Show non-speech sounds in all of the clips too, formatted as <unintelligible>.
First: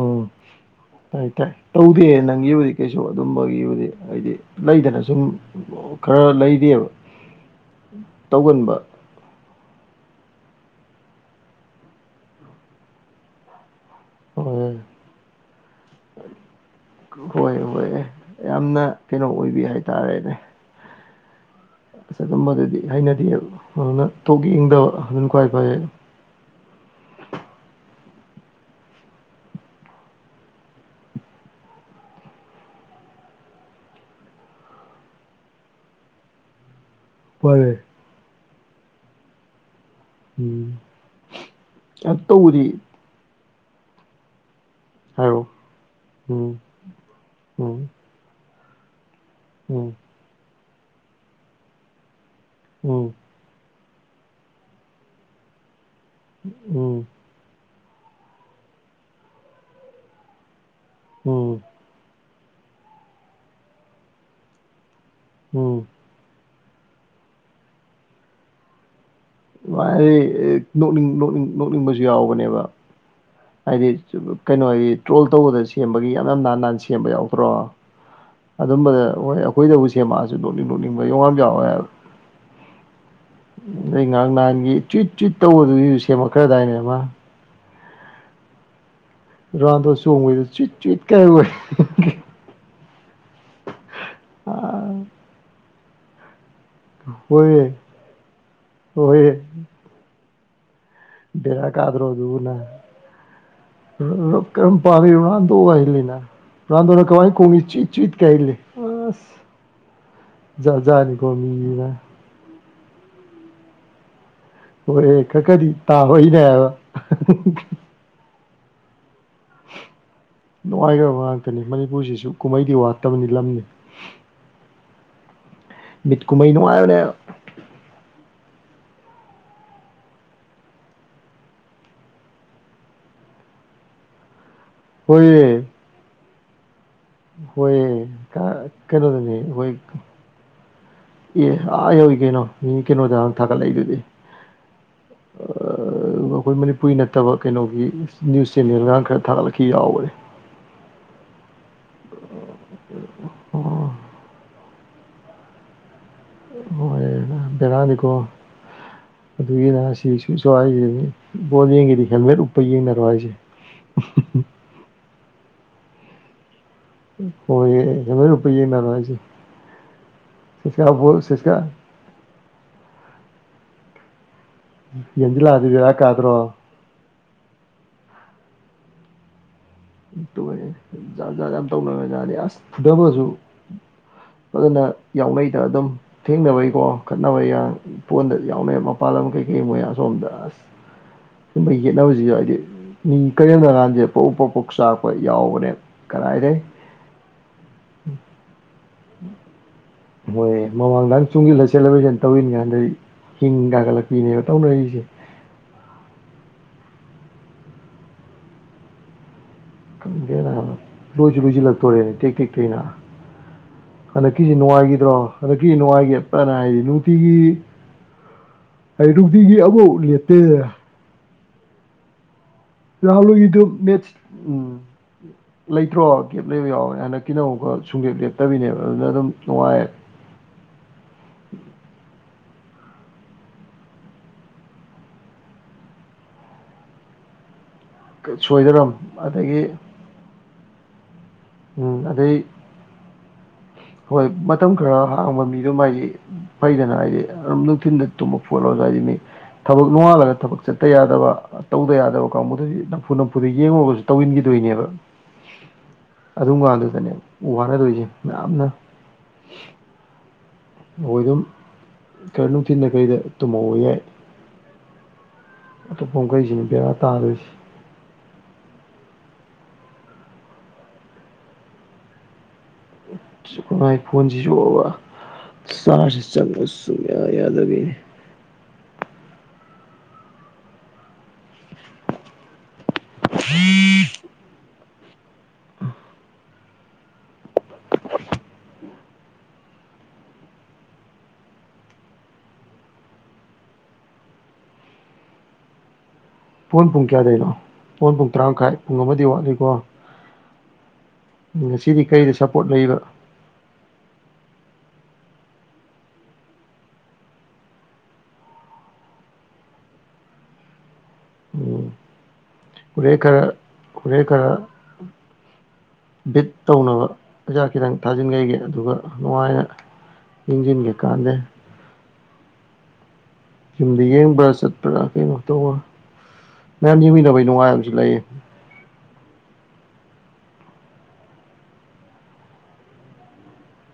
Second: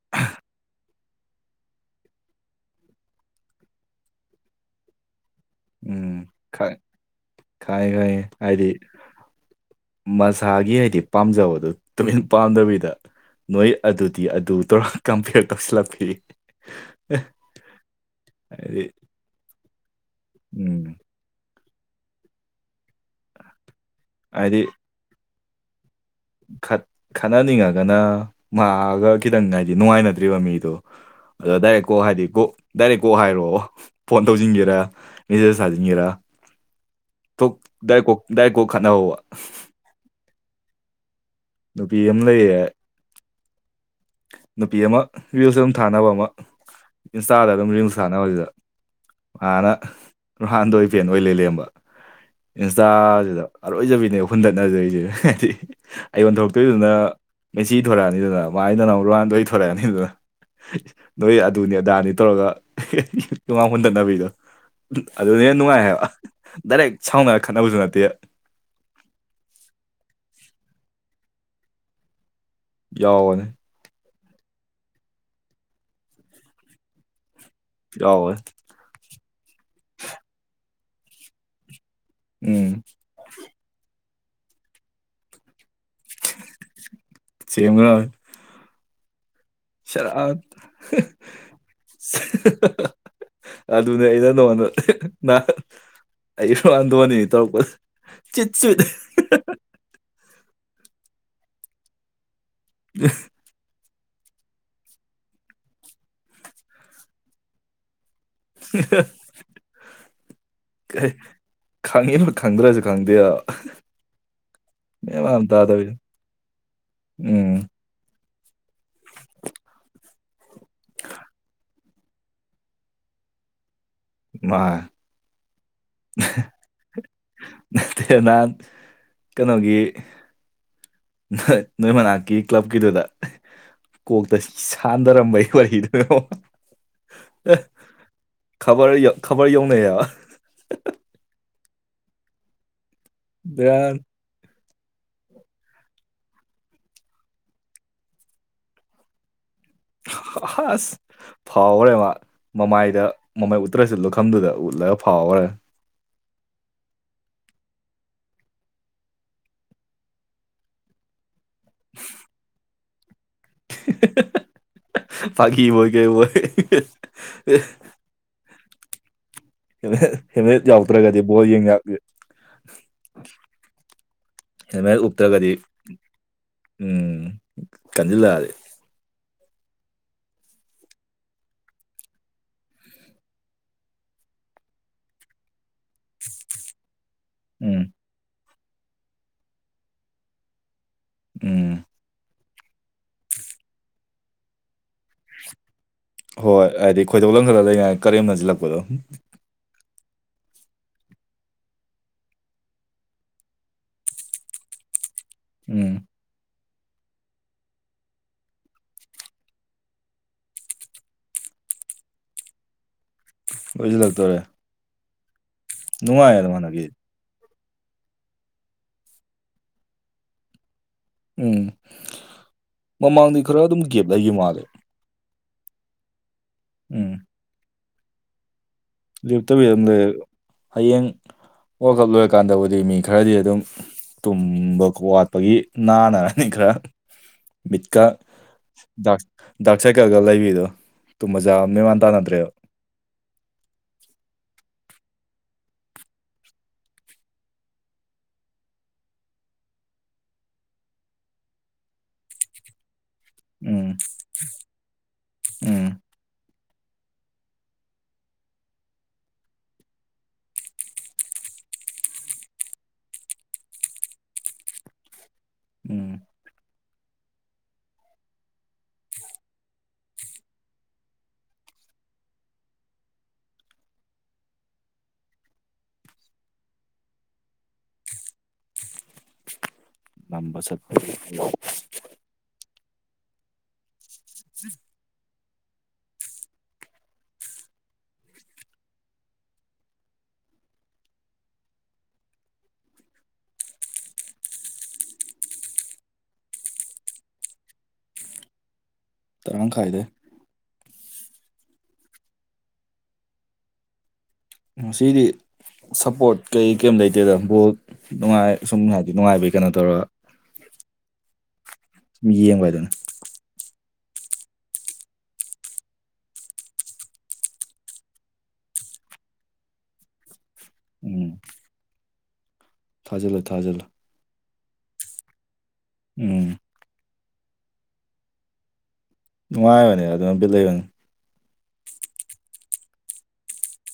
ꯎꯝ ꯇꯥꯏ ꯇꯥꯏ ꯇꯧꯗꯦ ꯅꯪꯒꯤ ꯍꯧꯖꯤꯛ ꯀꯩꯁꯨ ꯑꯗꯨꯝꯕꯒꯤꯕꯨꯗꯤ ꯍꯥꯏꯗꯤ ꯂꯩꯗꯅ ꯁꯨꯝ ꯎꯝ ꯈꯔ ꯈꯥꯏꯦ ꯂꯩꯔꯤꯑꯕ ꯈꯥꯏꯦ ꯍꯥꯏꯗꯤ ꯇꯧꯒꯟꯕ ꯃꯁꯥꯒꯤ ꯍꯥꯏꯗꯤ ꯄꯥꯝꯖꯕꯗꯨ ꯇꯨꯃꯤꯟ ꯄꯥꯝꯗꯕꯤꯗ ꯅꯣꯏ ꯑꯗꯨꯗꯤ ꯑꯗꯨ ꯍꯣꯏ ꯇꯧꯔꯥ ꯀꯝꯄꯤꯌꯔ ꯇꯧꯁꯤꯜꯂꯛꯄꯤ ꯑꯦ ꯌꯥꯝꯅ ꯍꯥꯏꯗꯤ ꯀꯩꯅꯣ ꯑꯣꯏꯕꯤ ꯍꯥꯏꯇꯥꯔꯦꯅꯦ ꯎꯝ ꯑꯁ ꯑꯗꯨꯝꯕꯗꯨꯗꯤ ꯍꯩꯅꯗꯦꯍꯦ ꯑꯗꯨꯅ ꯊꯣꯛ ꯍꯥꯏꯗꯤ ꯌꯦꯡꯗꯕ ꯑꯗꯨꯅ ꯈ꯭ꯋꯥꯏ ꯐꯔꯦ ꯈꯠꯅꯅꯤꯡꯉꯒꯅ ꯃꯥꯑꯒ ꯈꯤꯇꯪ ꯍꯥꯏꯗꯤ ꯅꯨꯡꯉꯥꯏꯅꯗ꯭ꯔꯤꯕ ꯃꯤꯗꯣ ꯑꯗꯣ ꯗꯥꯏꯔꯦꯛ ꯀꯣꯛ ꯍꯥꯏꯗꯤ ꯀꯣꯛ ꯗꯥꯏꯔꯦꯛ ꯀꯣꯛ ꯍꯥꯏꯔꯛꯑꯣ ꯐꯣꯟ ꯇꯧꯁꯤꯟꯒꯦꯔ ꯃꯦꯁꯦꯖ ꯁꯥꯖꯤꯟꯒꯦꯔꯥ ꯎꯝ ꯊ ꯗꯏꯣ ꯗꯏ ꯀꯣ ꯈꯅ ꯍ ꯎꯝ ꯅꯨꯄꯤ ꯑꯗꯨ ꯑꯃ ꯇꯧꯕꯗꯤ ꯂꯩꯌꯦꯦ ꯅꯨꯄꯤ ꯑꯃ ꯍꯥꯏꯔꯣ ꯨꯜꯁ ꯑꯗꯨꯝ ꯊꯥꯅꯕ ꯑꯃ ꯎꯝ ꯏꯟꯁꯇꯥꯗ ꯑꯗꯨꯝ ꯎꯝ ꯔꯤꯜꯁ ꯁꯥꯟꯅꯕꯁꯤꯗ ꯃꯥꯅ ꯎꯝ ꯔꯍꯥꯟꯗꯣꯏ ꯐꯦꯟ ꯑꯣꯏ ꯂꯩ ꯂꯦꯝꯕ ꯎꯝ ꯏꯟꯁꯇꯥꯁꯤꯗ ꯑꯔꯣꯏꯖꯕꯤꯅꯦ ꯑꯩꯈꯨꯟꯗꯠꯅꯖꯔꯤꯁꯦ ꯍꯥꯏꯗꯤ ꯑꯩ ꯑꯣꯣꯟꯟꯊꯣꯔꯛꯇꯣꯏꯗꯨꯅ ꯎꯝ ꯃꯦꯁꯤꯒꯤ ꯊꯣꯔꯛꯑꯅꯤꯗꯅ ꯃꯥꯏꯅꯃꯨꯛ ꯔꯣꯅꯥꯟꯗꯣꯒꯤꯃꯨꯛ ꯊꯣꯔꯛꯑꯅꯤꯗꯨꯅ ꯅꯣꯏ ꯎꯝ ꯑꯗꯨꯅꯤ ꯑꯗꯥꯅꯤ ꯇꯧꯔꯒ ꯇꯨꯃꯥꯡ ꯍꯨꯟꯗꯅꯕꯒꯤꯗꯣ ꯑꯗꯨꯅ ꯍꯦ ꯎꯝ ꯅꯨꯡꯉꯥꯏ ꯍꯥꯏꯕ ꯗꯥꯏꯔꯦꯛ ꯁꯥꯎꯅꯔ ꯈꯠꯅꯕꯁꯨ ꯅꯠꯇꯦ ꯅꯣꯛꯅꯤꯡ ꯅꯣꯛꯅꯤꯡ ꯅꯣꯛꯅꯤꯡꯕꯁꯨ ꯌꯥꯎꯕꯅꯦꯕ ꯌꯥꯎꯅꯤ ꯍꯥꯏꯗꯤ ꯀꯩꯅꯣ ꯍꯥꯏꯗꯤ ꯇ꯭ꯔꯣꯜ ꯇꯧꯕꯗ ꯁꯦꯝꯕꯒꯤ ꯌꯥꯝ ꯌꯥꯝ ꯍꯥꯟ ꯍꯟꯅ ꯁꯦꯝꯕ ꯌꯥꯎꯗ꯭ꯔꯣ ꯌꯥꯋꯣꯏ ꯑꯗꯨꯝꯕꯗ ꯍꯣꯏ ꯑꯩꯈꯣꯏꯗꯕꯨ ꯁꯦꯝꯃꯛꯑꯁꯨ ꯅꯣꯛꯅꯤꯡ ꯅꯣꯛꯅꯤꯡꯕ ꯌꯣꯡ ꯌꯥꯝ ꯌꯥꯎꯋꯦ ꯍꯥꯏꯕ ꯎꯝ ꯅꯣꯏ ꯉꯔꯥꯉ ꯅꯍꯥꯟꯒꯤ ꯆꯨꯏꯠ ꯆꯨꯏꯠ ꯇꯧꯕꯗꯨꯒꯤ ꯁꯦꯝꯃꯛꯈ꯭ꯔꯗꯥꯏꯅꯦ ꯑꯃꯥ ꯆꯦꯝꯉꯥ ꯔꯣꯅꯥꯜꯗꯣ ꯁꯔꯞ ꯆꯣꯡꯕꯩꯗꯣ ꯆꯨꯏꯠ ꯆꯨꯏꯠ ꯀꯥꯏ ꯑꯣꯏ ꯑꯗꯨꯅꯦ ꯑꯩꯩꯅ ꯅꯣꯉꯗ ꯑꯩꯁꯨ ꯍꯟꯗꯣꯅꯤꯅꯤ ꯍꯣꯏꯌꯦ ꯇꯧꯔꯛꯄꯗ ꯆꯤꯠ ꯆꯨꯠ ꯍꯣꯏꯌꯦ ꯕꯔ ꯀꯥꯗ꯭ꯔꯣ ꯑꯗꯨꯕꯨ ꯅꯪ ꯌꯦ ꯀꯔꯝ ꯄꯥꯝꯃꯤ ꯔꯥꯟꯗꯣ ꯋꯥꯜꯂꯤꯅ ꯔꯥꯟꯗꯣꯅ ꯀꯃꯋꯥꯥꯏ ꯀꯣꯡꯅꯤ ꯆꯤꯛ ꯆꯨꯏꯠꯀꯥ ꯍꯥꯏꯖꯤꯜꯂꯦ ꯑꯁ ꯖꯥꯠ ꯖꯥꯠꯅꯤꯀꯣ ꯃꯤꯒꯩꯖꯦ ꯈꯪꯉꯤꯕ ꯈꯪꯗ꯭ꯔꯁꯨ ꯈꯪꯗꯦ ꯑꯣ ꯃꯦꯟ ꯃꯥꯟ ꯑꯦꯈ ꯑꯃ ꯀꯔꯤ ꯇꯥꯗꯕꯤꯗꯣ ꯇꯥ ꯍꯏꯅꯦꯕ ꯎꯝ ꯅꯨꯡꯉꯥꯏꯈ꯭ꯔꯕ ꯉꯥꯛꯇꯅꯤ ꯃꯅꯤꯄꯨꯔꯁꯤꯁꯨ ꯀꯨꯝꯍꯩꯗꯤ ꯋꯥꯠꯇꯕꯅꯤ ꯂꯝꯅꯤ ꯃꯥ ꯃꯤꯠꯀꯨꯃꯩꯅꯉꯥꯏꯅꯦ ꯅꯠꯇꯦ ꯅꯍꯥꯟ ꯀꯩꯅꯣꯒꯤ ꯅꯣꯏ ꯅꯣꯏ ꯃꯅꯥꯛꯀꯤ ꯀ꯭ꯂꯕꯀꯤꯗꯨꯗ ꯀꯣꯛꯇꯁꯤ ꯁꯥꯟꯗꯔꯝꯝꯕꯩ ꯋꯥꯔꯤꯗꯨꯗꯥ ꯍꯣꯏ ꯀ ꯀꯩꯅꯣ ꯌꯧ ꯈꯕꯔ ꯊꯃꯤꯣꯏ ꯌꯧꯅꯩꯑꯕ ꯑꯦ ꯑꯥꯍꯣꯏ ꯀꯩꯅꯣ ꯃꯤ ꯀꯩꯅꯣꯗ ꯊꯥꯒꯠꯂꯛꯏꯗꯨꯗꯤ ꯕꯦꯔꯥꯟ ꯑꯩꯈꯣꯏ ꯃꯅꯤꯄꯨꯔꯤ ꯅꯠꯇꯕ ꯀꯩꯅꯣꯒꯤ ꯅ꯭ꯌꯨꯁ ꯆꯦꯅꯦꯜꯒꯥꯡ ꯈꯔ ꯊꯥꯒꯠꯂꯛꯈꯤ ꯌꯥꯎꯈꯔꯦ ꯍꯁ ꯐꯥꯎꯈ꯭ꯔꯦ ꯃꯥ ꯃꯃꯥꯏꯗ ꯃꯃꯥꯏ ꯎꯠꯇ꯭ꯔꯁꯨ ꯑꯣ ꯂꯨꯈꯐꯝꯗꯨꯗ ꯎꯠꯂꯒ ꯐꯥꯎꯈ꯭ꯔꯦ ꯍꯣꯏ ꯕꯦꯔꯥꯅꯤꯀꯣ ꯑꯗꯨꯒꯤꯅ ꯁꯤꯁꯨꯁꯨ ꯍꯥꯏꯈꯤꯕꯅꯤ ꯕꯣꯜ ꯌꯦꯡꯉꯗꯤ ꯍꯦꯜꯃꯦꯠ ꯎꯞꯄ ꯌꯦꯡꯅꯔꯣ ꯍꯥꯏꯁꯦ ꯐꯥꯀꯤꯕꯨꯣꯏ ꯀ ꯑꯣꯏꯣꯏ ꯍꯣꯏ ꯏ ꯔꯨꯄꯤ ꯃꯅꯁꯤ ꯍꯅ ꯌꯥꯎꯗꯔꯒꯗꯤ ꯣ ꯌꯦꯡ ꯌꯥꯒꯦ ꯍꯦꯜꯃꯦꯠ ꯎꯞꯇ꯭ꯔꯒꯗꯤ ꯌꯦꯡꯁꯤꯜꯂꯛꯑꯗꯤ ꯕꯦꯔꯥ ꯀꯥꯗ꯭ꯔꯣ ꯎꯝ ꯀꯟꯁꯤꯜꯂꯛꯑꯗꯤ ꯇꯖꯥꯠ ꯖꯥꯠ ꯌꯥꯝ ꯇꯧꯅꯔꯦ ꯖꯥꯠꯗꯤ ꯑꯁ ꯐꯨꯗꯕꯁꯨ ꯑꯗꯨꯖꯅ ꯌꯥꯎꯅꯩꯗ ꯑꯗꯨꯝ ꯊꯦꯡꯅꯕꯩꯀꯣ ꯈꯠꯅꯕꯩ ꯎꯝ ꯄꯣꯟꯗꯗꯤ ꯌꯥꯎꯅ ꯃꯄꯥꯟ ꯂꯝ ꯀꯩꯀꯩ ꯃꯣꯏꯌꯥ ꯁꯣꯝꯗꯥꯁ ꯁꯨꯝꯕ ꯎꯝ ꯌꯦꯠꯅꯕꯁꯤꯁꯨ ꯍꯥꯏꯗꯤ ꯃꯤ ꯀꯔꯤꯝꯗꯀꯥꯟꯁꯦ ꯄꯎ ꯄꯣꯛꯄꯣꯛ ꯆꯥꯛꯔꯄ ꯌꯥꯎꯕꯅꯦ ꯍꯣꯏ ꯀꯗꯥꯏꯗꯩ ꯍꯥꯏꯗꯤ ꯈꯣꯏꯗꯧ ꯂꯝ ꯈꯔꯂ ꯂꯩꯉꯥꯏ ꯀꯔꯦꯝꯅꯁꯤꯜꯂꯛꯄꯗꯣ ꯍꯣꯏꯦ ꯃꯃꯥꯡꯗ ꯆꯨꯡꯁꯤꯜꯂ ꯁꯦꯂꯦꯕ꯭ꯔꯦꯁꯟ ꯇꯧꯋꯔꯤꯅꯤ ꯀꯥꯟꯗꯗꯤ ꯍꯤꯡ ꯀꯥꯒꯠꯂꯛꯄꯤꯅꯦꯕ ꯇꯧꯅꯔꯤꯁꯦ ꯎꯝ ꯈꯪꯒꯦꯅ ꯂꯣꯏꯁꯤ ꯂꯣꯏꯁꯤꯜꯂꯛꯇꯣꯔꯦꯅꯦ ꯇꯦꯛ ꯇꯦꯛꯛꯇꯅ ꯂꯣꯏꯁꯤꯜꯂꯛꯇꯣꯔꯦ ꯍꯟꯗꯛꯀꯤꯁꯤ ꯅꯨꯡꯉꯥꯏꯈꯤꯗ꯭ꯔꯣ ꯍꯟꯗꯛꯀꯤꯁꯤ ꯅꯨꯡꯉꯥꯏꯈꯤ ꯅꯨꯡꯉꯥꯏꯌꯦ ꯐꯅ ꯑꯗꯨꯝ ꯍꯟꯗꯛꯀꯤ ꯍꯥꯏꯗꯤꯅꯨꯡ ꯔꯅꯨꯡꯇꯤꯒꯤ ꯍꯥꯏ ꯔꯨꯇꯤꯒꯤ ꯑꯃꯥꯎ ꯂꯦꯞꯇꯦꯗ ꯎꯝ ꯂꯍꯜꯣ ꯃꯃꯥꯡꯗꯤ ꯏꯗꯨ ꯈꯔ ꯑꯗꯨꯝ ꯃꯦꯠ ꯒꯦꯞ ꯂꯩꯈꯤ ꯃꯥꯜꯂꯦ ꯎꯝ ꯂꯩꯇ꯭ꯔꯣ ꯒꯦꯞ ꯂꯩꯕ ꯌꯥꯎꯋꯦ ꯎꯝ ꯍꯥꯟꯅ ꯀꯤꯍꯧꯒ ꯁꯨꯡꯒꯦꯞ ꯂꯦꯞꯇ ꯐꯠꯇꯕꯤꯅꯦꯕ ꯑꯗꯨꯅ ꯑꯗꯨꯝ ꯂꯦꯞꯇꯕꯤ ꯑꯗꯨꯝ ꯅꯨꯡꯉꯥꯏꯔ ꯂꯩ ꯍꯌꯦꯡ ꯋꯥꯔꯜ ꯀꯞ ꯂꯣꯏꯔꯀꯥꯟꯗꯕꯨꯗꯤ ꯃꯤ ꯈꯔꯗꯤ ꯑꯗꯨꯝ ꯇꯨꯝꯕꯀꯣ ꯋꯥꯠꯄꯒꯤ ꯅꯥꯅꯔꯅꯤ ꯈꯔ ꯃꯤꯕꯤꯠꯀ ꯁꯣꯏꯗꯔꯝ ꯗ ꯑꯗꯒꯤ ꯗꯥꯛ ꯁꯥꯏꯀꯜꯒ ꯂꯩꯕꯤꯗꯣ ꯇꯨ ꯃꯖꯥ ꯑꯃ ꯃꯦꯃꯥꯟ ꯎꯝ ꯑꯗꯩ ꯇꯥꯟꯅꯗ꯭ꯔꯦꯕ ꯍꯣꯏ ꯃꯇꯝ ꯈꯔ ꯍꯥꯡꯕ ꯃꯤꯗꯨ ꯃꯥꯗꯤ ꯐꯩꯗꯅ ꯍꯥꯏꯗꯤ ꯑꯗꯨꯝ ꯅꯨꯡꯊꯤꯜꯗ ꯇꯨꯝꯕ ꯐꯣꯠꯂꯣꯁꯨ ꯍꯥꯏꯗꯤ ꯃꯤ ꯊꯕꯛ ꯅꯣꯡꯉꯥꯜꯂꯒ ꯊꯕꯛ ꯆꯠꯇ ꯌꯥꯗꯕ ꯇꯧꯗ ꯌꯥꯗꯕ ꯀꯥꯡꯕꯨꯗꯨꯗꯤ ꯐꯨ ꯅꯐꯨꯗ ꯎꯝ ꯌꯦꯡꯉꯨꯔꯒꯁꯨ ꯇꯧꯁꯤꯟꯈꯤꯗꯣꯏꯅꯦꯕ ꯎꯝ ꯑꯗꯨꯝ ꯀꯥꯟꯗꯨꯗꯅꯦ ꯋꯥꯅꯗꯣꯏꯁꯦ ꯌꯥꯝꯅ <inaudible> ꯃꯈꯣꯏ ꯑꯗꯨꯝ ꯈꯔ ꯅꯨꯡꯊꯤꯗ ꯀꯔꯤꯗ ꯇꯨꯝꯍꯧꯕ ꯌꯥꯏ ꯑꯇꯣꯞꯄ ꯎꯝ ꯋꯥꯈꯩꯁꯤꯅꯤ ꯕꯦꯔꯥ ꯇꯥꯗꯣꯏꯁꯤ ꯃꯥꯏ ꯐꯣꯟꯁꯤꯁꯨꯑꯕꯥꯥ ꯆꯥꯁ ꯆꯡꯉꯣ ꯁꯨꯡꯌꯥ ꯌꯥꯗꯕꯤ ꯂꯝ ꯁꯠ ꯐ <unintelligible> ꯎꯝ ꯄꯣꯟ ꯄꯨꯡ ꯀꯌꯥꯗꯏꯅꯣ ꯄꯣꯟ ꯄꯨꯡ ꯇꯔꯥꯃꯈꯥꯏ ꯄꯨꯡ ꯑꯃꯗꯤ ꯋꯥꯠꯂꯤꯀꯣ ꯇꯔꯥꯃꯈꯥꯏꯗꯩ ꯉꯁꯤꯗꯤ ꯀꯔꯤꯗ ꯁꯞꯄꯣꯔꯠ ꯂꯩꯕ ꯃꯁꯤꯗꯤ ꯁꯞꯄꯣꯔꯠ ꯀꯩ ꯀꯩꯝ ꯂꯩꯇꯦꯗꯕꯨꯣ ꯅꯨꯡꯉꯥꯏ ꯑ ꯁꯨꯝ ꯍꯥꯏꯗꯤ ꯅꯨꯡꯉꯥꯏꯕꯩ ꯀꯩꯅꯣ ꯇꯧꯔꯒ ꯌꯦꯡꯕ ꯑꯗꯨ ꯈꯨꯔꯦ ꯈꯔ ꯀꯔꯦ ꯈꯔ ꯕꯤꯠ ꯇꯧꯅꯕ ꯍꯖꯥꯛ ꯈꯤꯇꯪ ꯊꯥꯖꯤꯟꯈꯒꯦ ꯑꯗꯨꯒ ꯅꯨꯡꯉꯥꯏꯅ ꯏꯟꯖꯤꯟꯒꯦ ꯀꯥꯟꯗꯦ ꯊꯥꯖꯂ ꯊꯥꯖꯜꯦ ꯌꯨꯝꯗ ꯌꯦꯡꯕ꯭ꯔꯥ ꯆꯠꯄ꯭ꯔꯥ ꯀꯩꯅꯣ ꯇꯧꯕ ꯎꯝ ꯅꯌꯥꯝꯗꯤꯃꯤꯗꯥꯕꯩ ꯉꯥ ꯍꯥꯏꯝꯁꯤꯂꯥꯏ ꯅꯨꯡꯉꯥꯏꯕꯅꯦ ꯑꯗꯨꯅꯕꯤ ꯂꯩꯕꯅꯦ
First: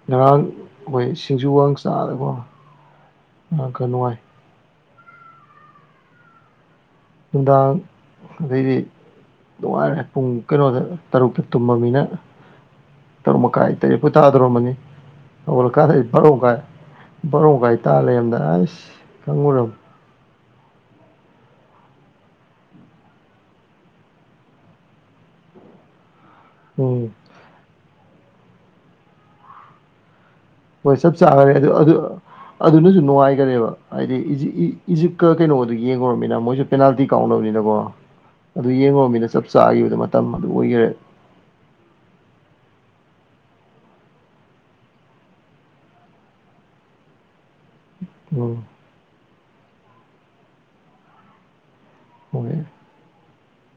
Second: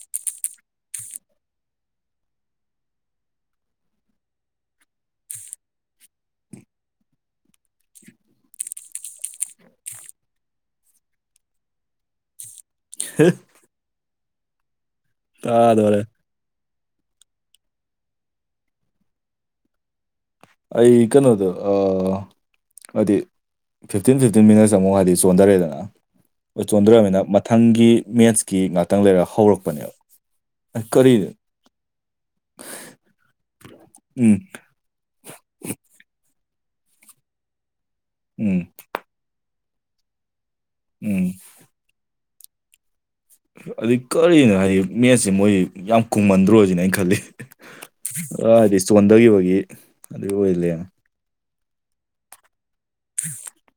ꯉꯔꯥꯡ ꯑꯩꯈꯣꯏ ꯁꯤꯡꯖꯨ ꯋꯥ ꯆꯥꯗꯕ ꯉꯥꯡ ꯈꯔ ꯅꯨꯡꯉꯥꯏ ꯅꯨꯡꯗꯥꯡ ꯑꯗꯩꯗꯤ ꯅꯨꯡꯉꯥꯏꯔꯦ ꯄꯨꯡ ꯀꯩꯅꯣꯗ ꯇꯔꯨꯛꯇ ꯇꯨꯝꯃꯃꯤꯅ ꯇꯔꯨꯛ ꯃꯈꯥꯏ ꯇꯔꯦꯠꯄꯣꯏ ꯇꯥꯗꯧꯣꯔꯝꯕꯅꯤ ꯍꯧꯒꯣꯠꯂꯀꯥꯟꯗ ꯀꯥꯗꯣꯔꯦ ꯑꯩ ꯥꯔꯨ ꯃꯈꯥꯏ ꯕꯣꯔꯣꯃꯈꯥꯏ ꯇꯥ ꯂꯩꯔꯝꯗꯅ ꯑꯁ ꯈꯪꯉꯨꯔꯝꯅꯤ ꯑꯩ ꯀꯩꯅꯣꯗꯣ ꯍꯥꯏꯗꯤ ꯐꯤꯞꯇꯤꯟ ꯐꯤꯞꯇꯤꯟ ꯃꯤꯅꯠꯁ ꯑꯃꯨꯛ ꯍꯥꯏꯗꯤ ꯆꯣꯟꯊꯔꯦꯗꯅ ꯎꯝ ꯆꯣꯟꯗ꯭ꯔꯃꯤꯅ ꯃꯊꯪꯒꯤ ꯃꯦꯠꯁꯀꯤ ꯉꯥꯛꯇꯪ ꯂꯩꯔꯒ ꯍꯧꯔꯛꯄꯅꯦꯕ ꯑꯩ ꯍꯣꯏ ꯆꯞ ꯀꯔꯤꯅꯣ ꯆꯥꯈꯔꯦ ꯑꯗꯨ ꯑꯗꯨ ꯑꯗꯨꯅꯁꯨ ꯅꯨꯡꯉꯥꯏꯈꯔꯦꯕ ꯍꯥꯏꯗꯤ ꯎꯝ ꯏꯖꯤꯞꯀ ꯀꯩꯅꯣꯗꯨ ꯌꯦꯡꯈꯨꯔꯃꯤꯅ ꯃꯣꯏꯁꯨ ꯄꯦꯅꯥꯜꯇꯤ ꯀꯥꯎꯅꯕꯅꯤꯅꯀꯣ ꯎꯝ ꯑꯗꯨ ꯌꯦꯡꯈꯨꯔꯃꯤꯅ ꯆꯞ ꯆ ꯆꯥꯈꯤꯕꯗꯣ ꯃꯇꯝ ꯑꯗꯨ ꯑꯣꯏꯈꯔꯦ ꯎꯝ ꯑꯗꯨ ꯀꯔꯤꯅꯣ ꯍꯥꯏꯗꯤ ꯃꯦꯠꯁꯦ ꯃꯣꯏ ꯌꯥꯝ ꯀꯨꯝꯃꯟꯗ꯭ꯔꯣꯁꯤꯅ ꯑ ꯈꯜꯂꯤ ꯎꯝ ꯍꯥꯏꯗꯤ ꯆꯣꯟꯊꯈꯤꯕꯒꯤ ꯑꯗꯨꯒꯤ ꯑꯣꯏ ꯂꯩꯔꯝꯃꯦ ꯍꯦ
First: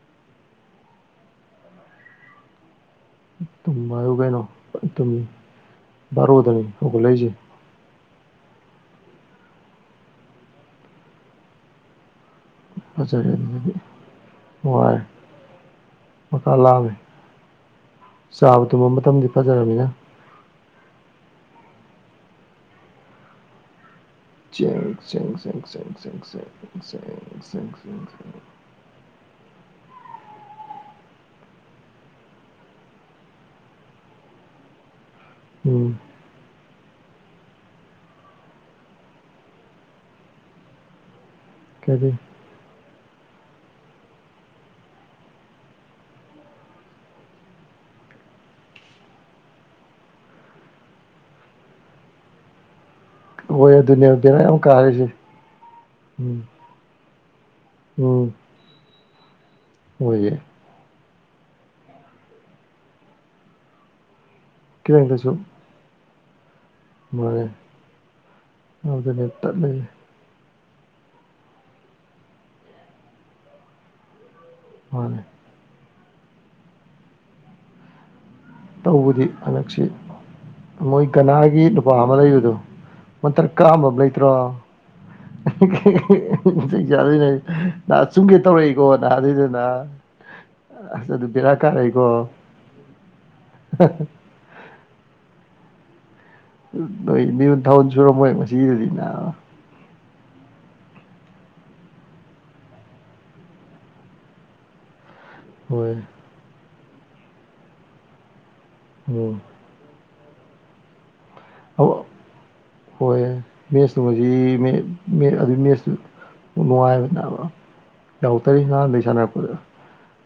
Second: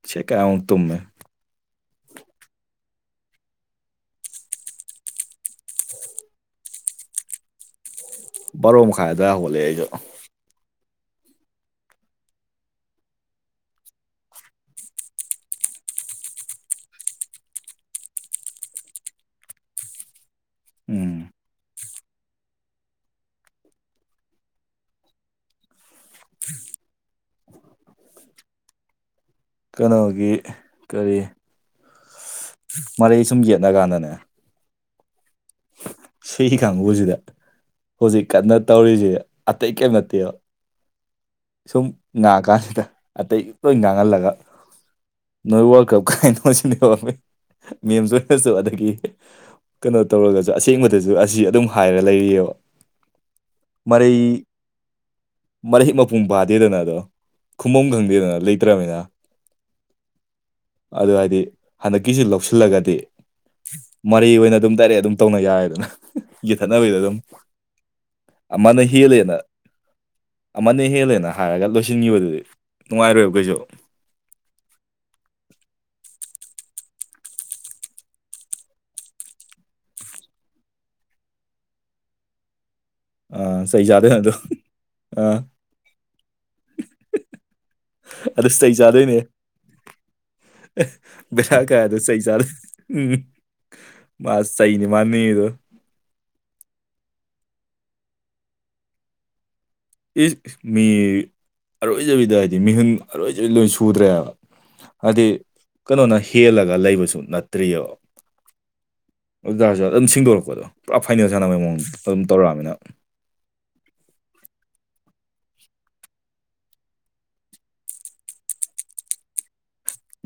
ꯁꯤꯦ ꯀꯨ ꯇꯨ ꯇꯨꯝ ꯍꯥꯏꯨ ꯀꯩꯅꯣ ꯇꯨꯝ ꯕꯥꯔꯣꯗꯅꯤ ꯍꯧꯒꯠꯂꯛꯁꯦ ꯕꯥꯔꯣ ꯃꯈꯥꯏꯗ ꯍꯧꯣꯜꯂꯛꯦ ꯑꯩꯁꯨ ꯐꯖꯔꯦ ꯑꯗꯨꯗꯤ ꯋꯥꯔꯦ ꯃꯈꯥ ꯂꯥꯃꯦꯦ ꯆꯥꯕ ꯇꯨꯝꯕ ꯃꯇꯝꯗꯤ ꯐꯖꯔꯕꯃꯤꯅ ꯎꯝ ꯆꯦꯡ ꯁꯦꯡ ꯁꯦꯡ ꯁꯦꯡ ꯁꯦꯡ ꯁꯦꯡ ꯁꯦꯡ ꯁꯦꯡꯦꯡꯦꯡ ꯀꯩꯅꯣꯒꯤ ꯀꯔꯤ ꯃꯔꯩ ꯁꯨꯝ ꯌꯦꯠꯅ ꯀꯥꯟꯗꯅꯦ ꯎꯝ ꯁꯤꯒꯤ ꯀꯥꯡꯕꯨꯁꯤꯗ ꯍꯧꯖꯤꯛ ꯀꯟꯅ ꯇꯧꯔꯤꯁꯦ ꯑꯇꯩ ꯀꯔꯤꯝ ꯅꯠꯇꯦꯕ ꯁꯨꯝ ꯀꯔꯤ ꯥꯡꯑꯀꯥꯟꯁꯤꯗ ꯑꯇꯩ ꯂꯣꯏ ꯉꯥꯡꯍꯜꯂꯒ ꯅꯣꯏ ꯋꯥꯔꯜ ꯀꯞ ꯀꯥꯏꯅꯣ ꯁꯤꯅꯦꯕ ꯃꯦꯝꯁꯨ ꯑꯣꯏꯔꯁꯨ ꯑꯗꯒꯤ ꯀꯩꯅꯣ ꯇꯧꯔꯒꯁꯨ ꯑꯁꯦꯡꯕꯗꯁꯨ ꯑꯁꯤ ꯑꯗꯨꯝ ꯍꯥꯏꯔꯒ ꯂꯩꯔꯤꯑꯕ ꯍꯣꯏ ꯑꯗꯨꯅꯦꯕ ꯕꯦꯔꯥ ꯃꯔꯤꯩ ꯌꯥꯝ ꯀꯥꯔꯤꯁꯦ ꯃꯔꯔꯤꯩ ꯃꯄ ꯎꯝ ꯄꯥꯗꯦꯗꯅ ꯑꯗꯣ ꯈꯨꯐꯝ ꯈꯪꯗꯦꯗꯅ ꯂꯩꯇ꯭ꯔꯕꯅꯤꯅ ꯑꯣꯏꯣꯏꯦ ꯑꯗꯨ ꯍꯥꯏꯗꯤ ꯍꯟꯗꯛꯀꯤꯁꯤ ꯂꯧꯁꯤꯜꯂꯒꯗꯤ ꯃꯔꯔꯤ ꯑꯣꯏꯅ ꯑꯗꯨꯝ ꯗꯥꯏꯔꯦꯛ ꯑꯗꯨꯝ ꯈꯤꯇꯪꯗꯁꯨ ꯇꯧꯅ ꯌꯥꯏꯌꯦꯗꯅ ꯌꯦꯊꯠꯅꯕꯒꯤꯗ ꯑꯗꯨꯝ ꯃꯥꯅꯦ ꯑꯃꯅ ꯑꯗꯨꯅꯦ ꯍꯦꯜꯂꯦꯅ ꯇꯠꯂꯤꯁꯦ ꯑꯃꯅꯦ ꯍꯦꯜꯂꯦꯅ ꯍꯥꯏꯔꯒ ꯂꯣꯏꯁꯤꯟꯈꯤꯕꯗꯨꯗꯤ ꯅꯨꯡꯉꯥꯏꯔꯣꯏꯕ ꯀꯩꯁꯨ ꯍꯅꯦ ꯇꯧꯕꯗꯤ ꯍꯟꯗꯛꯁꯤ ꯃꯣꯏ ꯒꯅꯥꯒꯤ ꯅꯨꯄꯥ ꯑꯃ ꯂꯩꯕꯗꯣ ꯃꯟꯇꯔ ꯑꯥ ꯆꯩ ꯀꯥꯝꯕ ꯑꯃ ꯆꯥꯗꯣꯏꯅꯦ ꯂꯩꯇ꯭ꯔꯣ ꯑꯗꯣ ꯑꯥ ꯆꯥꯗꯣꯏꯅꯦ ꯅꯍꯥ ꯆꯨꯝꯒꯦ ꯇꯧꯔꯛꯏꯀꯣ ꯅꯍꯥ ꯑꯗꯨꯏꯗꯨꯅ ꯑꯁ ꯑꯗꯨ ꯕꯦꯔꯥ ꯂ ꯀꯌꯥꯗ ꯁꯩ ꯆꯂ ꯎꯝ ꯍ ꯃꯥ ꯆꯩꯅꯤ ꯃꯥꯅ ꯅꯤꯔꯤꯗꯣ ꯅꯣꯏ ꯃꯤꯍꯨꯟ ꯊꯥꯍꯨꯟ ꯁꯨꯔꯝꯃꯣꯏ ꯃꯁꯤꯒꯤꯗꯨꯗꯤ ꯅꯥꯕ ꯏꯁ ꯃꯤ ꯑꯔꯣꯏꯖꯕꯤꯗ ꯍꯥꯏꯗꯤ ꯃꯤꯍꯨꯟ ꯑꯔꯣꯏꯖꯕꯤꯗ ꯂꯣꯏ ꯁꯨꯗ꯭ꯔꯦꯕ ꯍꯥꯏꯗꯤ ꯍꯣꯏ ꯀꯩꯅꯣꯅ ꯍꯦꯜꯂꯒ ꯂꯩꯕꯁꯨ ꯅꯠꯇ꯭ꯔꯤꯑꯕ ꯎꯝ ꯑꯗꯨꯇꯥꯔꯁꯨꯗ ꯑꯗꯨꯝ ꯁꯤꯡꯗꯣꯔꯛꯄꯗꯣ ꯄꯨꯔꯥ ꯐꯥꯏꯅꯦꯜ ꯁꯥꯟꯅꯕꯩ ꯃꯑꯣꯡꯗꯣ ꯑꯗꯨꯝ ꯇꯧꯔꯛꯑꯃꯤꯅ ꯍꯣꯏ ꯃꯦꯠꯁꯇꯨ <unintelligible> ꯑꯗꯨ ꯃꯦꯠꯁꯇꯨ ꯅꯨꯡꯉꯥꯏꯕꯅꯦꯕ ꯌꯥꯎꯔꯛꯇꯔꯤ ꯅꯍꯥꯟꯗꯒꯤ ꯁꯥꯟꯅꯔꯛꯄꯗ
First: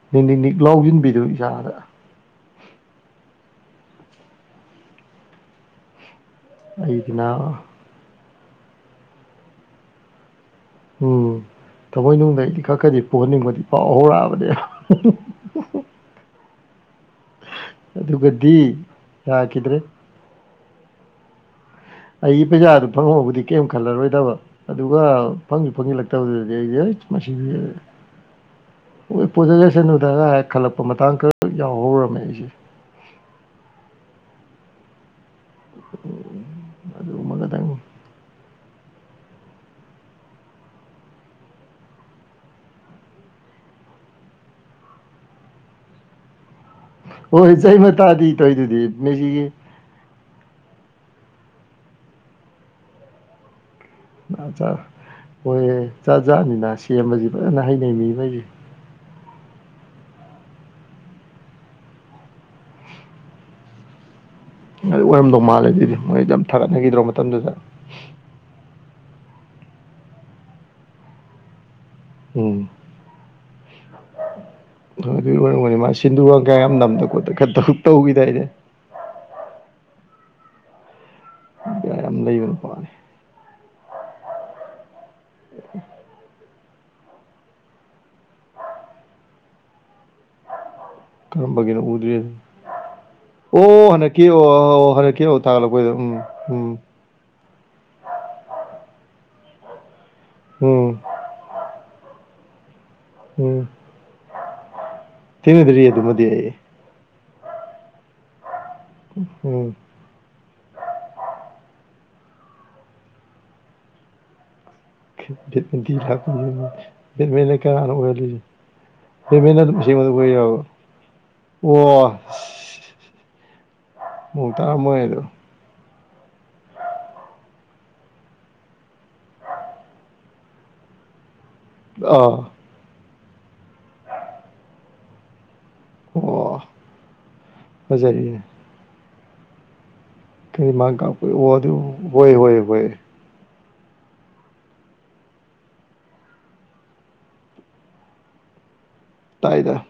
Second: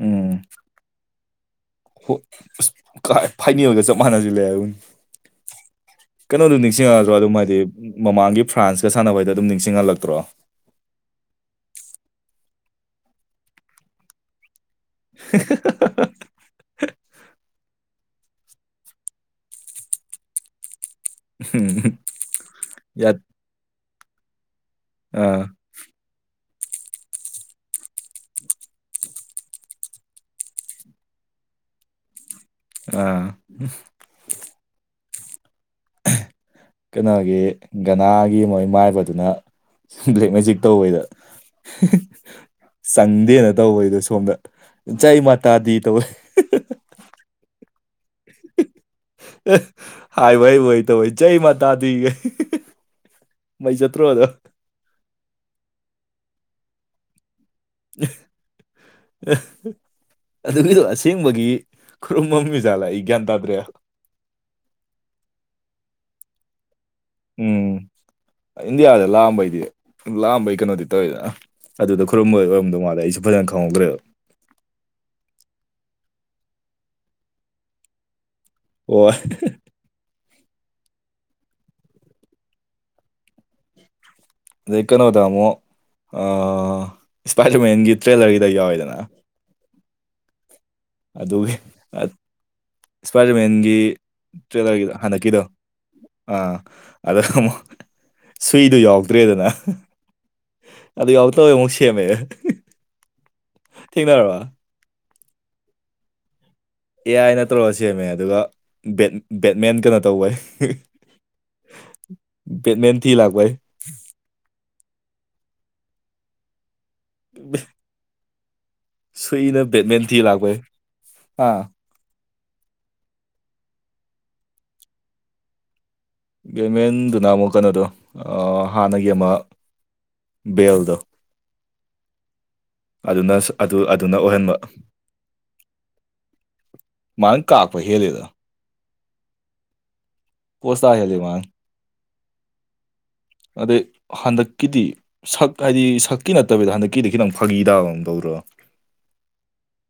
ꯎꯝ ꯅꯤꯛ ꯅꯤꯛ ꯂꯥꯎꯁꯤꯟꯕꯤꯗꯨꯅ ꯏꯁꯥꯗ <unintelligible> ꯐꯥꯏꯅꯦꯜꯒ ꯆꯞ ꯃꯥꯅꯖꯤꯜ ꯂꯛꯑ ꯑꯗꯨꯝ ꯀꯩꯅꯣꯗꯨꯝ ꯑꯩꯗꯤ ꯅꯤꯡꯁꯤꯡꯉꯛꯂꯗ꯭ꯔꯣ ꯑꯗꯨꯝ ꯅꯥꯕ ꯍꯥꯏꯗꯤ ꯃꯃꯥꯡꯒꯤ ꯐ꯭ꯔꯥꯟꯁꯀ ꯁꯥꯟꯅꯕꯩꯗ ꯑꯗꯨꯝ ꯅꯤꯡꯁꯤꯡꯍꯜꯂꯛꯇ꯭ꯔꯣ ꯎꯝ ꯊꯃꯣꯏꯅꯨꯡꯗꯩ ꯈꯔ ꯈꯗꯤ ꯄꯨꯍꯟꯅꯤꯡꯕꯗꯤ ꯐꯥꯎ ꯍꯧꯔꯛꯑꯕꯅꯦ <unintelligible> ꯑꯗꯨꯒꯗꯤ ꯌꯥꯈꯤꯗ꯭ꯔꯦ ꯎꯝ <unintelligible> ꯑꯩꯒꯤ ꯄꯩꯁꯥꯗꯨ ꯐꯪꯍꯧꯕꯨꯗꯤ ꯀꯩꯝ ꯈꯜꯂꯔꯣꯏꯗꯕ ꯑꯗꯨꯒ ꯑꯥ ꯐꯪ ꯐꯡꯁꯤꯜꯂꯛꯇꯕꯗꯨꯗꯗꯤ ꯑꯩ ꯃꯁꯤ ꯍꯣꯏ ꯄꯣꯖꯆꯁꯅꯨꯗ ꯒꯥꯏ ꯈꯜꯂꯛꯄ ꯃꯇꯥꯡ ꯈꯔ ꯌꯥꯎꯍꯧꯔꯝꯃꯦ ꯑꯩꯁꯦ ꯑꯥ ꯑꯗꯨꯒꯨꯝꯕ ꯀꯩꯅꯣꯒꯤ ꯑ ꯈꯇꯪ ꯒꯅꯥꯒꯤ ꯃꯣꯏ ꯃꯥꯏꯕꯗ ꯑꯗꯨꯅ ꯕ꯭ꯂꯦꯛ ꯃꯦꯖꯤꯛ ꯇꯧꯕꯩꯗ ꯆꯪꯗꯦꯅ ꯇꯧꯕꯩꯗꯣ ꯁꯣꯝꯗ ꯖꯥꯏ ꯃꯇꯥꯗꯤ ꯇꯧꯋꯦ ꯍꯣꯏ ꯖꯩ ꯃꯇꯥꯗꯤ ꯇꯧꯏꯗꯨꯗꯤ ꯃꯦꯁꯤꯒꯤ ꯍꯥꯏꯚ ꯍꯩꯕꯣꯏ ꯍꯩꯇꯕꯣꯏ ꯖꯩ ꯃꯥꯇꯥꯗꯤ ꯃꯩ ꯆꯠꯇ꯭ꯔꯣ ꯑꯗꯨ ꯍꯣꯏ ꯖꯥꯠ ꯖꯥꯠꯅꯤꯅ ꯁꯦꯝꯕꯁꯤ ꯐꯖꯅ ꯍꯩꯅꯩ ꯃꯤ ꯃꯈꯩꯁꯦ <unintelligible> ꯑꯗꯨꯒꯤꯗꯣ ꯑꯁꯦꯡꯕꯒꯤ ꯈꯨꯔꯨꯝꯕ ꯃꯤꯖꯥꯠꯂ ꯑꯩ ꯒ꯭ꯌꯥꯟ ꯇꯥꯗ꯭ꯔꯦ ꯑꯗꯨ ꯑꯣꯏꯔꯝꯗꯧ ꯃꯥꯜꯂꯦ ꯑꯗꯨꯗꯤ ꯃꯣꯏ ꯌꯥꯝ ꯊꯥꯒꯠꯅꯈꯤꯗ꯭ꯔꯣ ꯃꯇꯝꯗꯨꯗ ꯎꯝ ꯏꯟꯗꯤꯌꯥꯗ ꯂꯥꯛꯑꯝꯕꯩꯗꯤ ꯂꯥꯛꯑꯝꯕꯩ ꯀꯩꯅꯣꯗꯤ ꯇꯧꯋꯦꯗꯅ ꯑꯗꯨꯗ ꯈꯣꯏꯔꯝꯕꯩ ꯑꯣꯏꯔꯝꯗꯧ ꯃꯥꯂꯦ ꯑꯩꯁꯨ ꯐꯅ ꯈꯪꯍꯧꯗ꯭ꯔꯦꯕ ꯑꯗꯨꯒꯤ ꯑꯣꯏꯔꯝꯒꯅꯤ ꯃꯥ ꯁꯤꯟꯗꯨꯨ ꯀꯩꯒ ꯌꯥꯝ ꯅꯝꯗ ꯈꯣꯠꯇ ꯈ ꯇꯧꯈꯤꯗꯥꯏꯅꯦ ꯑꯣ ꯌꯥꯝ ꯅꯩꯕ ꯅꯨꯄꯥꯅꯤ ꯑꯗꯩ ꯀꯩꯅꯣꯗ ꯑꯃꯨꯛ ꯑꯥ ꯏꯁꯄꯥꯏꯗꯔꯃꯦꯟꯒꯤ ꯇ꯭ꯔꯦꯂꯔꯒꯤꯗ ꯌꯥꯎꯋꯤꯗꯅ ꯑꯗꯨꯒꯤ ꯀꯔꯝꯕꯒꯤꯅꯣ ꯎꯗ꯭ꯔꯤ ꯏꯁꯄꯥꯏꯗꯔꯃꯦꯟꯒꯤ ꯑꯣ ꯍꯟꯗꯛꯀꯤ ꯇ꯭ꯔꯦꯂꯔꯒꯤꯗꯣ ꯑꯣ ꯍꯟꯗꯛꯀꯤ ꯍꯟꯗꯛꯀꯤꯗꯣ ꯑꯣ ꯊꯥꯒꯠꯂꯛꯄꯩꯗꯣ ꯎꯝ ꯑꯥ ꯎꯝ ꯑꯗ ꯑꯃꯨꯛ ꯁꯨꯏꯗꯣ ꯌꯥꯎꯗ꯭ꯔꯦꯗꯅ ꯎꯝ ꯑꯗꯨ ꯌꯥꯎ ꯇꯕꯩ ꯑꯃꯨꯛ ꯃꯦ <unintelligible> ꯎꯝ ꯊꯦꯡꯅꯗꯔꯤ ꯑꯗꯨ ꯃꯗꯤ ꯑꯩ ꯑꯦ ꯑꯥꯏꯅ ꯇꯧꯔꯒ ꯁꯦꯝꯃꯦ ꯑꯗꯨꯒ ꯕꯦꯠꯃꯦꯟ ꯎꯝ ꯕꯦꯠꯃꯦꯟ ꯀꯩꯅꯣ ꯇꯧꯕꯩ ꯕꯦꯠꯃꯦꯟꯠ ꯊꯤ ꯂꯥꯛꯄꯩ <unintelligible> <unintelligible> ꯑꯣ ꯁꯨꯏꯅ ꯕꯦꯠꯃꯦꯟ ꯊꯤ ꯂꯥꯛꯄꯩ ꯑꯥ ꯃꯑꯣꯡ ꯇꯥꯔꯝꯃꯣꯏ ꯑꯗꯨ ꯕꯦꯠꯃꯦꯟꯗꯨꯅ ꯑꯃꯨꯛ ꯀꯩꯅꯣꯗꯣ ꯍꯥꯟꯅꯒꯤ ꯑꯃ ꯕꯦꯜꯗꯣ ꯑꯥ ꯑꯗꯨꯅ ꯑꯗꯨꯅ ꯑꯣꯏꯍꯟꯕ ꯑꯣ ꯃꯥꯅ ꯀꯥꯛꯄ ꯍꯦꯜꯂꯤꯗ ꯐꯖꯔꯤꯅꯦ ꯀꯩ ꯃꯥ ꯀꯣꯁꯇꯥ ꯍꯦꯜꯂꯤ ꯀꯥꯛꯄ ꯃꯥꯅ ꯑꯣ ꯑꯗꯨ ꯍꯣꯏ ꯍꯣꯏ ꯍꯣꯏ ꯑꯗꯩ ꯍꯟꯗꯛꯀꯤꯗꯤ ꯁꯛ ꯍꯥꯏꯗꯤ ꯁꯛꯀꯤ ꯅꯠꯇꯕꯤꯗ ꯍꯟꯗꯛꯀꯤꯗꯤ ꯈꯤꯇꯪ ꯐꯥꯒꯤ ꯇꯥꯕꯝ ꯇꯧꯗ꯭ꯔꯣ ꯇꯥꯏꯗ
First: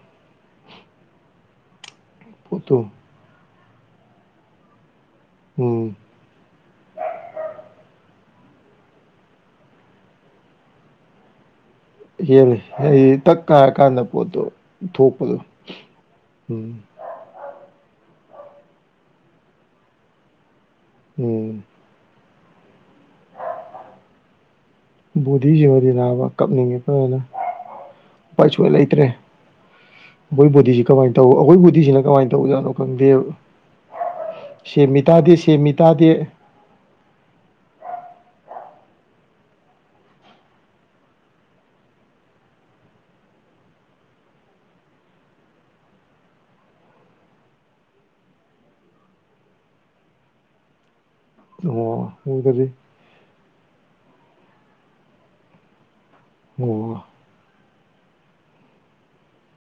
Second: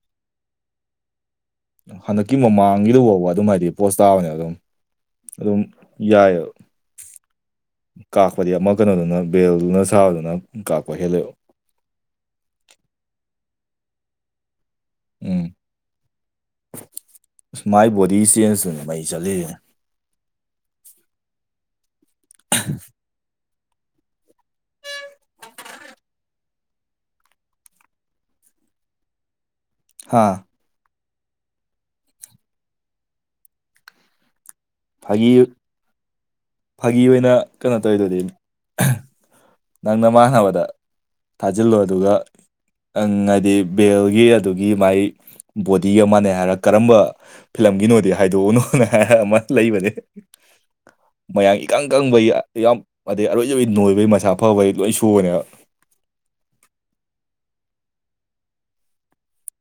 ꯍꯟꯗꯛꯀꯤ ꯄꯣꯠꯇꯨ ꯃꯃꯥꯡꯒꯤꯗꯨ ꯐꯥꯎꯕ ꯑꯗꯨꯝ ꯍꯥꯏꯗꯤ ꯄꯣꯁ ꯇꯥꯕꯅꯦ ꯑꯗꯨꯝ ꯑꯗꯨꯝ ꯎꯝ ꯌꯥꯏꯑꯕ ꯀꯥꯛꯄꯗꯤ ꯑꯃ ꯀꯩꯅꯣꯗꯨꯅ ꯕꯦꯜꯗꯨꯅ ꯁꯥꯔꯗꯨꯅ ꯀꯥꯛꯄ ꯍꯦꯜꯂꯛꯑꯣ ꯍꯦꯜꯂꯤ ꯍꯥꯏꯗꯤ ꯇꯛ ꯀꯥꯔꯀꯥꯟꯗ ꯄꯣꯠꯇꯣ ꯊꯣꯛꯄꯗꯣ ꯎꯝ ꯎꯝ ꯑ ꯃꯥꯏ ꯕꯣꯗꯤ ꯆꯦꯟꯖꯇꯨꯅꯦ ꯃꯩ ꯆꯠꯂꯤꯔꯤꯅꯦ ꯎꯝ <inaudible> ꯕꯣꯗꯤꯁꯤꯃꯗꯤ ꯅꯥꯕ ꯀꯞꯅꯤꯡꯉꯦ ꯐꯖꯅ ꯎꯄꯥꯏ ꯁꯨꯡ ꯂꯩꯇ꯭ꯔꯦ ꯍꯥ ꯣꯗꯤꯁꯤ ꯀꯃ ꯇ ꯑꯩꯈꯣꯏꯕꯨꯗꯤꯁꯤꯅ ꯀꯃꯥꯏꯅ ꯇꯧꯖꯥꯠꯅꯣ ꯈꯪꯗꯦꯕ ꯁ ꯐꯥꯒꯤ ꯃꯤꯇꯥꯗꯦ ꯁꯤ ꯃꯤꯇꯥꯗꯦ ꯐꯥꯒꯤ ꯑꯣꯏꯅ ꯀꯩꯅꯣ ꯇꯧꯔꯤꯗꯣꯗꯤꯅꯤ ꯅꯪꯅ ꯃꯥꯟꯅꯕꯗ ꯊꯥꯖꯤꯜꯂꯣ ꯑꯗꯨꯒ ꯍꯥꯏꯗꯤ ꯕꯦꯜꯒꯤ ꯑꯗꯨꯒꯤ ꯃꯥꯏ ꯕꯣꯗꯤ ꯑꯃꯅꯦ ꯍꯥꯏꯔꯒ ꯀꯔꯝꯕ ꯐꯤꯂꯝꯒꯤꯅꯣꯗꯤ ꯍꯥꯏꯗꯣꯛꯎꯅꯣꯅ ꯍꯥꯏ ꯑꯃ ꯂꯩꯕꯅꯦ <inaudible> ꯃꯌꯥꯡ ꯏꯀꯪ ꯑꯣ ꯀꯪꯕꯩ ꯎꯗꯔꯤ ꯌꯥꯝ ꯑꯗꯩ ꯑꯔꯣꯏꯖꯕꯣꯏ ꯅꯣꯏꯕꯒꯤ ꯃꯁꯥ ꯐꯕꯩ ꯂꯣꯏ ꯁꯨꯕꯅꯦꯕ ꯑꯣ